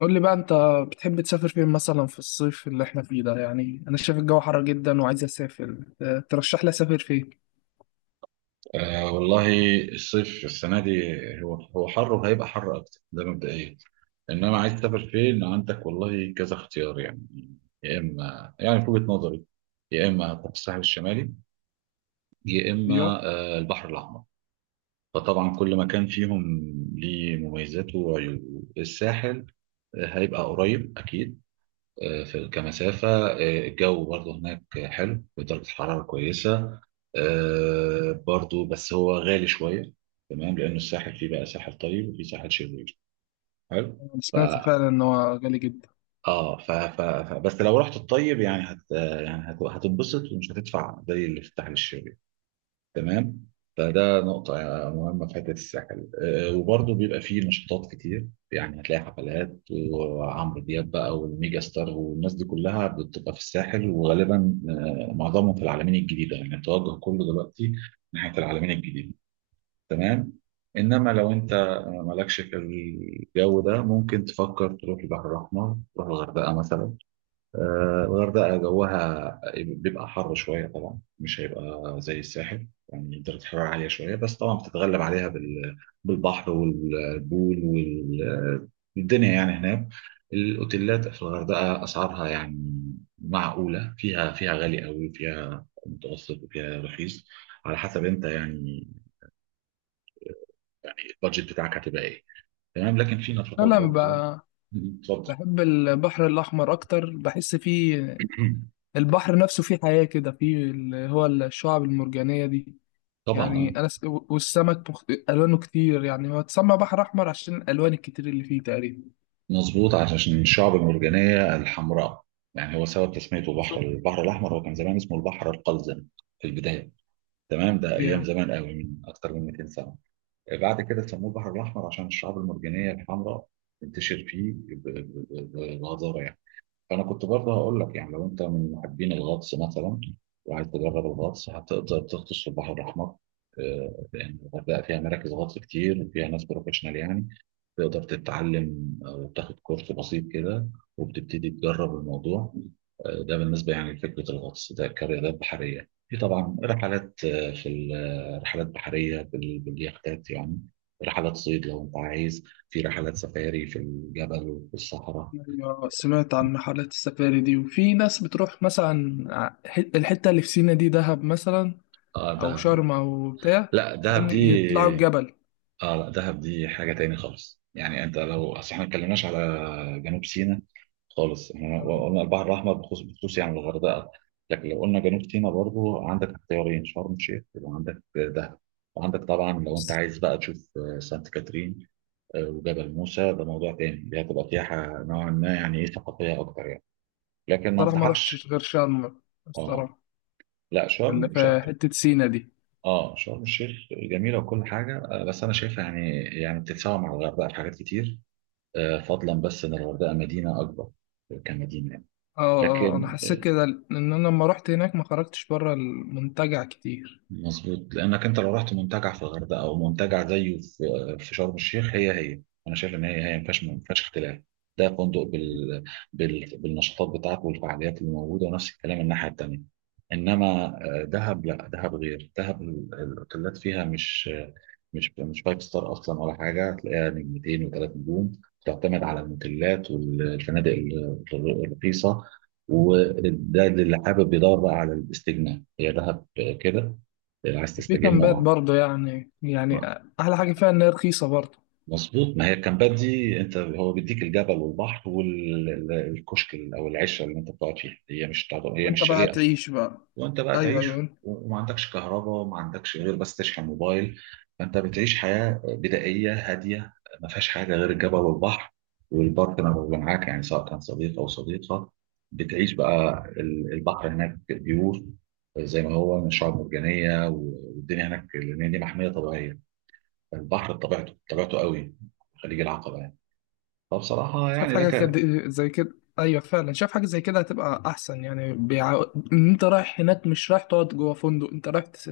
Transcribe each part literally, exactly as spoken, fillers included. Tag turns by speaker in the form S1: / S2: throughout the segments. S1: قول لي بقى انت بتحب تسافر فين مثلا في الصيف اللي احنا فيه ده؟ يعني انا شايف الجو حر جدا وعايز اسافر، اه، ترشح لي اسافر فين؟
S2: آه والله. الصيف السنة دي هو هو حر وهيبقى حر أكتر، ده مبدئيا. إنما عايز تسافر فين؟ عندك والله كذا اختيار يعني. يا إما يعني في وجهة نظري، يا إما هتروح الساحل الشمالي، يا
S1: ايوه.
S2: إما آه البحر الأحمر. فطبعا كل مكان فيهم ليه مميزاته وعيوبه. الساحل آه، هيبقى قريب أكيد، آه، في كمسافة، آه، الجو برضو هناك حلو، درجة الحرارة كويسة، آه، برضو بس هو غالي شوية. تمام، لأنه الساحل فيه بقى ساحل طيب وفيه ساحل شرير. حلو.
S1: انا
S2: ف
S1: سمعت فعلا ان هو غالي جدا.
S2: اه ف... ف... ف... بس لو رحت الطيب يعني هت يعني هت... هتنبسط ومش هتدفع زي اللي في الساحل الشرير. تمام. فده نقطة مهمة في حتة الساحل، آه، وبرضه بيبقى فيه نشاطات كتير. يعني هتلاقي حفلات وعمرو دياب بقى والميجا ستار والناس دي كلها بتبقى في الساحل، وغالبا آه، معظمهم في العلمين الجديدة. يعني التوجه كله دلوقتي ناحية العلمين الجديدة. تمام. إنما لو أنت مالكش في الجو ده، ممكن تفكر تروح البحر الأحمر، تروح الغردقة مثلا. آه، الغردقة جوها بيبقى حر شوية طبعا، مش هيبقى زي الساحل. يعني درجة الحرارة عالية شوية، بس طبعا بتتغلب عليها بال- بالبحر والبول والدنيا يعني هناك. الأوتيلات في الغردقة أسعارها يعني معقولة، فيها فيها غالي قوي، فيها متوسط، وفيها رخيص، على حسب أنت يعني البادجت بتاعك هتبقى إيه. تمام. لكن في نشاطات
S1: انا
S2: برضه.
S1: بقى
S2: اتفضل.
S1: بحب البحر الاحمر اكتر، بحس فيه البحر نفسه فيه حياة كده، فيه اللي هو الشعاب المرجانية دي.
S2: طبعا
S1: يعني
S2: آه.
S1: انا س... والسمك مخت... الوانه كتير، يعني هو اتسمى بحر احمر عشان الالوان الكتير اللي فيه تقريبا.
S2: مظبوط، عشان الشعب المرجانية الحمراء. يعني هو سبب تسميته بحر
S1: بالظبط،
S2: البحر الأحمر، هو كان زمان اسمه البحر القلزم في البداية. تمام، ده
S1: ايوه.
S2: أيام زمان قوي، من أكتر من ميتين سنة. بعد كده سموه البحر الأحمر عشان الشعاب المرجانية الحمراء تنتشر فيه ب- ب- ب- بغزارة. انا كنت برضه هقول لك يعني لو انت من محبين الغطس مثلا وعايز تجرب الغطس، هتقدر تغطس في البحر الاحمر، آه، لان الغردقه فيها مراكز غطس كتير، وفيها ناس بروفيشنال يعني تقدر تتعلم، آه، وتاخد كورس بسيط كده وبتبتدي تجرب الموضوع. آه، ده بالنسبه يعني لفكره الغطس، ده كرياضات بحريه. في طبعا رحلات، آه، في ال- آه، رحلات بحريه بال- باليختات يعني، رحلات صيد لو انت عايز، في رحلات سفاري في الجبل وفي الصحراء.
S1: أيوة، سمعت عن رحلات السفاري دي وفي ناس بتروح مثلا ح- الحتة اللي في سينا دي دهب مثلا،
S2: اه ده.
S1: أو شرم أو بتاع
S2: لا، دهب
S1: عشان
S2: دي،
S1: يطلعوا الجبل.
S2: اه لا دهب دي حاجة تاني خالص. يعني انت لو اصل احنا ما اتكلمناش على جنوب سيناء خالص. احنا
S1: أنا
S2: قلنا البحر الاحمر بخصوص بخصوص يعني الغردقة. لكن لو قلنا جنوب سيناء برضو، عندك اختيارين: شرم الشيخ، وعندك دهب. وعندك طبعا لو انت
S1: بس-
S2: عايز بقى تشوف آه، سانت كاترين، آه، وجبل موسى، ده موضوع تاني. دي هتبقى سياحة نوعا ما يعني ايه، ثقافية اكتر يعني. لكن ما
S1: الصراحة ما رحتش
S2: انصحكش.
S1: غير شرم.
S2: اه.
S1: الصراحة
S2: لا،
S1: اللي
S2: شرم،
S1: في حتة سينا دي،
S2: اه شرم الشيخ جميله وكل حاجه، آه، بس انا شايفها يعني يعني بتتساوى مع الغردقه في حاجات كتير، آه، فضلا بس ان الغردقه مدينه اكبر كمدينه يعني.
S1: اه اه أنا
S2: لكن
S1: حسيت كده إن أنا لما رحت هناك ما خرجتش بره المنتجع كتير.
S2: مظبوط، لانك انت لو رحت منتجع في الغردقه او منتجع زيه في في شرم الشيخ، هي هي. انا شايف ان هي هي ما فيهاش ما فيهاش اختلاف. ده فندق بال... بال... بالنشاطات بتاعته والفعاليات اللي موجوده، ونفس الكلام الناحيه التانيه. انما آه، دهب، لا دهب غير دهب، ال- الاوتيلات فيها مش آه، مش مش فايف ستار اصلا ولا حاجه، تلاقيها نجمتين وثلاث نجوم، تعتمد على الموتيلات والفنادق ال- الرخيصه. وده اللي حابب يدور بقى على الاستجمام هي دهب. كده عايز
S1: في
S2: تستجم،
S1: كامبات
S2: اه.
S1: برضه، يعني يعني
S2: آه.
S1: أحلى حاجة فيها إن هي رخيصة برضه.
S2: مظبوط، ما هي الكامبات دي انت هو بيديك الجبل والبحر والكشك او العشه اللي انت بتقعد فيها، هي مش تعض- هي مش
S1: وأنت بقى
S2: شاليه اصلا.
S1: تعيش بقى.
S2: وانت بقى
S1: أيوه،
S2: تعيش.
S1: أيوه.
S2: و- وما عندكش كهرباء، وما عندكش غير بس تشحن موبايل. فانت بتعيش حياه بدائيه هاديه، ما فيهاش حاجه غير الجبل والبحر، والبارتنر اللي معاك يعني سواء كان صديق او صديقه. بتعيش بقى. ال- البحر هناك بيور زي ما هو، من شعاب مرجانيه والدنيا هناك، لان دي محميه طبيعيه. البحر بطبيعته طبيعته قوي، خليج العقبة يعني. فبصراحة
S1: شاف
S2: يعني
S1: حاجة
S2: لك.
S1: كده زي كده. أيوة، فعلا شاف حاجة زي كده هتبقى أحسن، يعني بيع... إن أنت رايح هناك مش رايح تقعد جوه فندق، أنت رايح تس...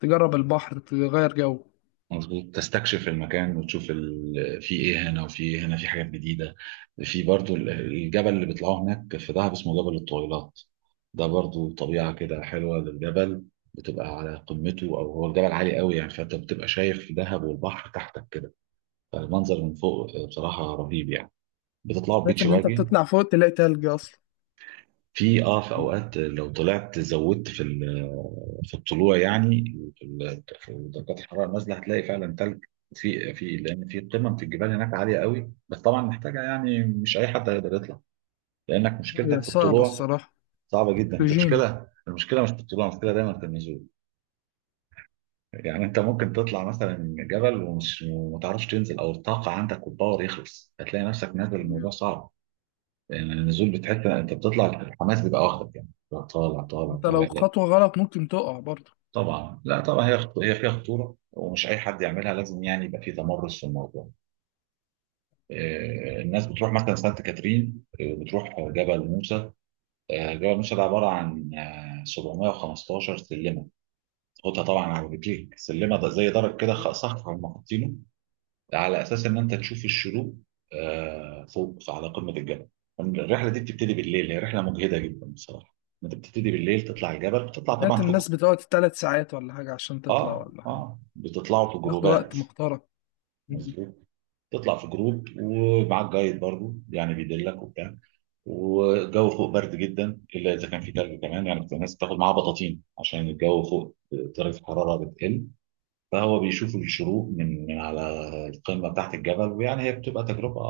S1: تجرب البحر، تغير جو.
S2: مظبوط، تستكشف المكان وتشوف ال... في ايه هنا وفي ايه هنا، في حاجات جديدة. في برضو ال- الجبل اللي بيطلعوه هناك في دهب اسمه جبل الطويلات، ده برضو طبيعة كده حلوة للجبل. بتبقى على قمته، او هو الجبل عالي قوي يعني، فانت بتبقى شايف في دهب والبحر تحتك كده، فالمنظر من فوق بصراحة رهيب يعني. بتطلعوا
S1: لقيت
S2: بيتش
S1: إن أنت
S2: باجي.
S1: بتطلع فوق تلاقي تلج أصلا.
S2: في اه في
S1: لا،
S2: اوقات لو طلعت زودت في ال- في الطلوع يعني، في ال- في درجات الحراره نازله، هتلاقي فعلا ثلج. في في لان في قمم في الجبال هناك عاليه قوي، بس طبعا محتاجه يعني مش اي حد هيقدر يطلع، لانك مشكلتك
S1: هي
S2: في
S1: صعبة
S2: الطلوع.
S1: الصراحة.
S2: صعبه جدا، انت
S1: أكسجين.
S2: مشكله المشكله مش في الطلوع، المشكله دايما في النزول. يعني انت ممكن تطلع مثلا جبل ومش وما تعرفش تنزل، او الطاقه عندك والباور يخلص، هتلاقي نفسك نازل، الموضوع
S1: أيوة.
S2: صعب يعني. النزول، بتحس انت بتطلع الحماس بيبقى واخدك يعني، طالع طالع
S1: أنت لو
S2: طالع.
S1: خطوة غلط ممكن تقع برضه.
S2: طبعا، لا طبعا هي خط- هي فيها خطوره، ومش اي حد يعملها، لازم يعني يبقى في تمرس في الموضوع. آه، الناس بتروح مثلا سانت كاترين، آه، بتروح جبل موسى. آه، جبل موسى ده عباره عن آه، سبعمية وخمستاشر سلمه. خدها طبعا على رجليك، سلمه ده زي درج كده خ-
S1: آه.
S2: صف هم حاطينه على اساس ان انت تشوف الشروق آه، فوق على قمه الجبل. الرحله دي بتبتدي بالليل، هي رحله مجهده جدا بصراحه. انت بتبتدي بالليل تطلع الجبل، بتطلع طبعا
S1: سمعت
S2: في جو-
S1: الناس بتقعد ثلاث ساعات ولا حاجة عشان تطلع
S2: اه
S1: ولا حاجة،
S2: اه، بتطلعوا في
S1: ياخدوا وقت
S2: جروبات.
S1: محترم. مم.
S2: مظبوط. تطلع في جروب ومعاك جايد برضو يعني بيدلك وبتاع، والجو فوق برد جدا، الا اذا كان في تلج كمان يعني. كنت الناس بتاخد معاها بطاطين عشان الجو فوق درجه الحراره بتقل. فهو بيشوف الشروق من من على القمه بتاعت الجبل، ويعني هي بتبقى تجربه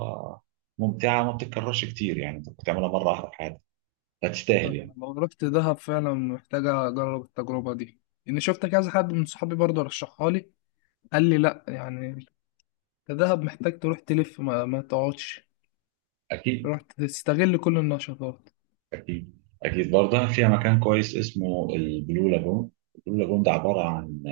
S2: ممتعه وما بتتكررش كتير، يعني انت بتعملها مره واحده في حياتك.
S1: لا،
S2: هتستاهل
S1: أنا
S2: يعني.
S1: لو رحت دهب فعلا محتاجة أجرب التجربة دي، إني شفت كذا حد من صحابي برضه رشحها لي، قال لي لا يعني الذهب محتاج تروح تلف، ما, ما تقعدش،
S2: اكيد.
S1: تروح تستغل كل النشاطات.
S2: اكيد اكيد، برضه فيها مكان كويس اسمه البلو لاجون. البلو لاجون ده عباره عن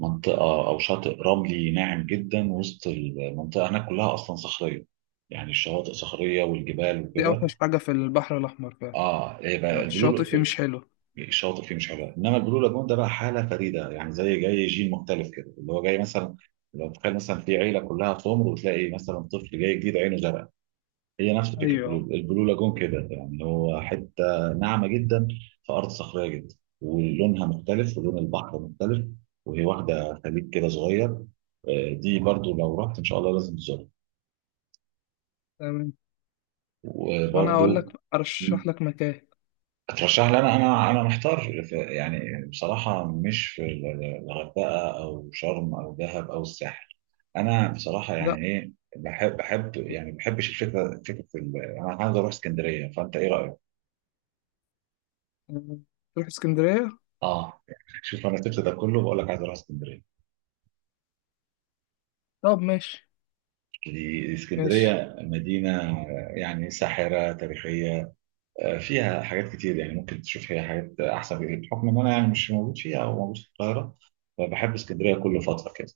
S2: منطقة أو شاطئ رملي ناعم جدا، وسط المنطقة هناك كلها أصلا صخرية، يعني الشواطئ صخرية والجبال
S1: دي
S2: وكده.
S1: اوحش حاجة في البحر الأحمر فعلا،
S2: اه، ايه بقى
S1: الشاطئ
S2: البلو.
S1: فيه مش حلو.
S2: الشواطئ فيه مش حلوة، انما البلو لاجون ده بقى حالة فريدة، يعني زي جاي جيل مختلف كده اللي هو جاي مثلا. لو تخيل مثلا في عيلة كلها سمر وتلاقي مثلا طفل جاي جديد عينه زرقاء، هي نفس فكرة
S1: أيوه،
S2: البلو البلو لاجون كده، يعني هو حتة ناعمة جدا في أرض صخرية جدا، ولونها مختلف، ولون البحر مختلف، وهي واخدة خليج كده صغير. آه، دي برضو لو رحت إن شاء الله لازم تزورها.
S1: تمام. طب أنا
S2: وبرضو
S1: أقول لك أرشح لك مكان.
S2: اترشح لي. أنا أنا أنا محتار ف- يعني بصراحة مش في ال- ال- الغردقة أو شرم أو دهب أو الساحل. أنا بصراحة
S1: لا
S2: يعني إيه، بحب بحب يعني ما بحبش الفكرة، فكرة ال- أنا عايز أروح اسكندرية، فأنت إيه رأيك؟
S1: تروح اسكندرية.
S2: اه. شوف، انا سبت ده كله بقول لك عايز اروح اسكندريه.
S1: طب ماشي،
S2: دي-
S1: ماشي.
S2: اسكندريه مدينه آه، يعني ساحره تاريخيه، آه، فيها حاجات كتير، يعني ممكن تشوف فيها حاجات احسن بكتير، بحكم ان انا يعني مش موجود فيها او موجود في القاهره. فبحب اسكندريه كل فتره كده.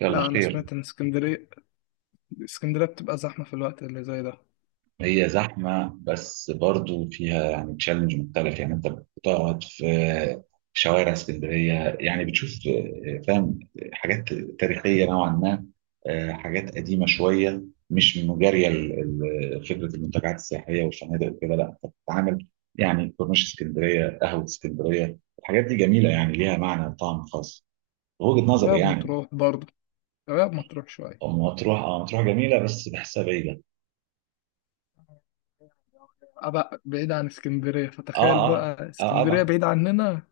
S2: يلا
S1: لا، أنا
S2: خير.
S1: سمعت إن اسكندرية اسكندرية بتبقى زحمة في الوقت اللي زي ده.
S2: هي زحمة بس برضو فيها يعني تشالنج مختلف. يعني انت بتقعد في في شوارع اسكندرية، يعني بتشوف، آه، فاهم، حاجات تاريخية نوعا ما، آه، حاجات قديمة شوية، مش مجارية ل- ل- فكرة المنتجعات السياحية والفنادق وكده. لا، انت بتتعامل يعني كورنيش اسكندرية، قهوة اسكندرية، الحاجات دي جميلة، يعني ليها معنى وطعم خاص. وجهة نظري
S1: شباب
S2: يعني.
S1: مطروح برضه، شباب مطروح شوية.
S2: مطروح، اه مطروح جميلة بس بحسها بعيدة.
S1: أبقى بعيد عن اسكندرية،
S2: اه
S1: فتخيل
S2: اه
S1: بقى
S2: اه. آه،
S1: اسكندرية
S2: طبعا.
S1: بعيد عننا.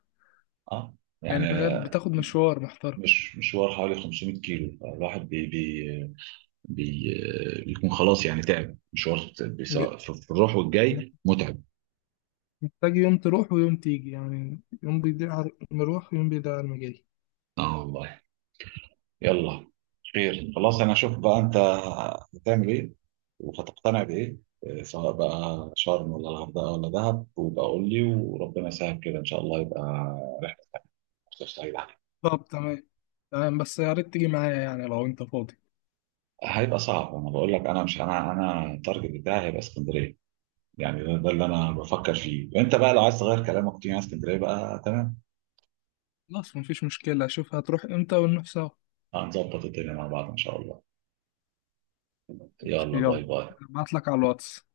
S2: اه. يعني
S1: يعني تخيل بتاخد مشوار محترم،
S2: مش مشوار، حوالي خمسمية كيلو، فالواحد بي بي بي بيكون خلاص يعني تعب مشوار
S1: ل-
S2: بيسا- في في الروح والجاي متعب.
S1: محتاج يوم تروح ويوم تيجي، يعني يوم بيضيع على المروح ويوم بيضيع على المجاي.
S2: اه والله. يلا خير. خلاص انا اشوف بقى انت هتعمل ايه وهتقتنع بايه، آه، سواء بقى شرم ولا الغردقه ولا دهب، وبقى قول لي، وربنا يسهل كده ان شاء الله، يبقى رحله مصيف سعيده عليك.
S1: طب تمام، تمام. بس يا ريت تيجي معايا يعني لو انت فاضي.
S2: هيبقى صعب، انا بقول لك انا مش انا انا التارجت بتاعي هيبقى اسكندريه. يعني ده, ده اللي انا بفكر فيه، وانت بقى لو عايز تغير كلامك تيجي على اسكندريه بقى. تمام.
S1: خلاص، مفيش مشكلة، اشوف هتروح امتى ونروح سوا.
S2: هنظبط الدنيا مع بعض إن شاء الله.
S1: ماشي،
S2: يلا
S1: يلا،
S2: باي باي.
S1: ابعت لك على الواتس.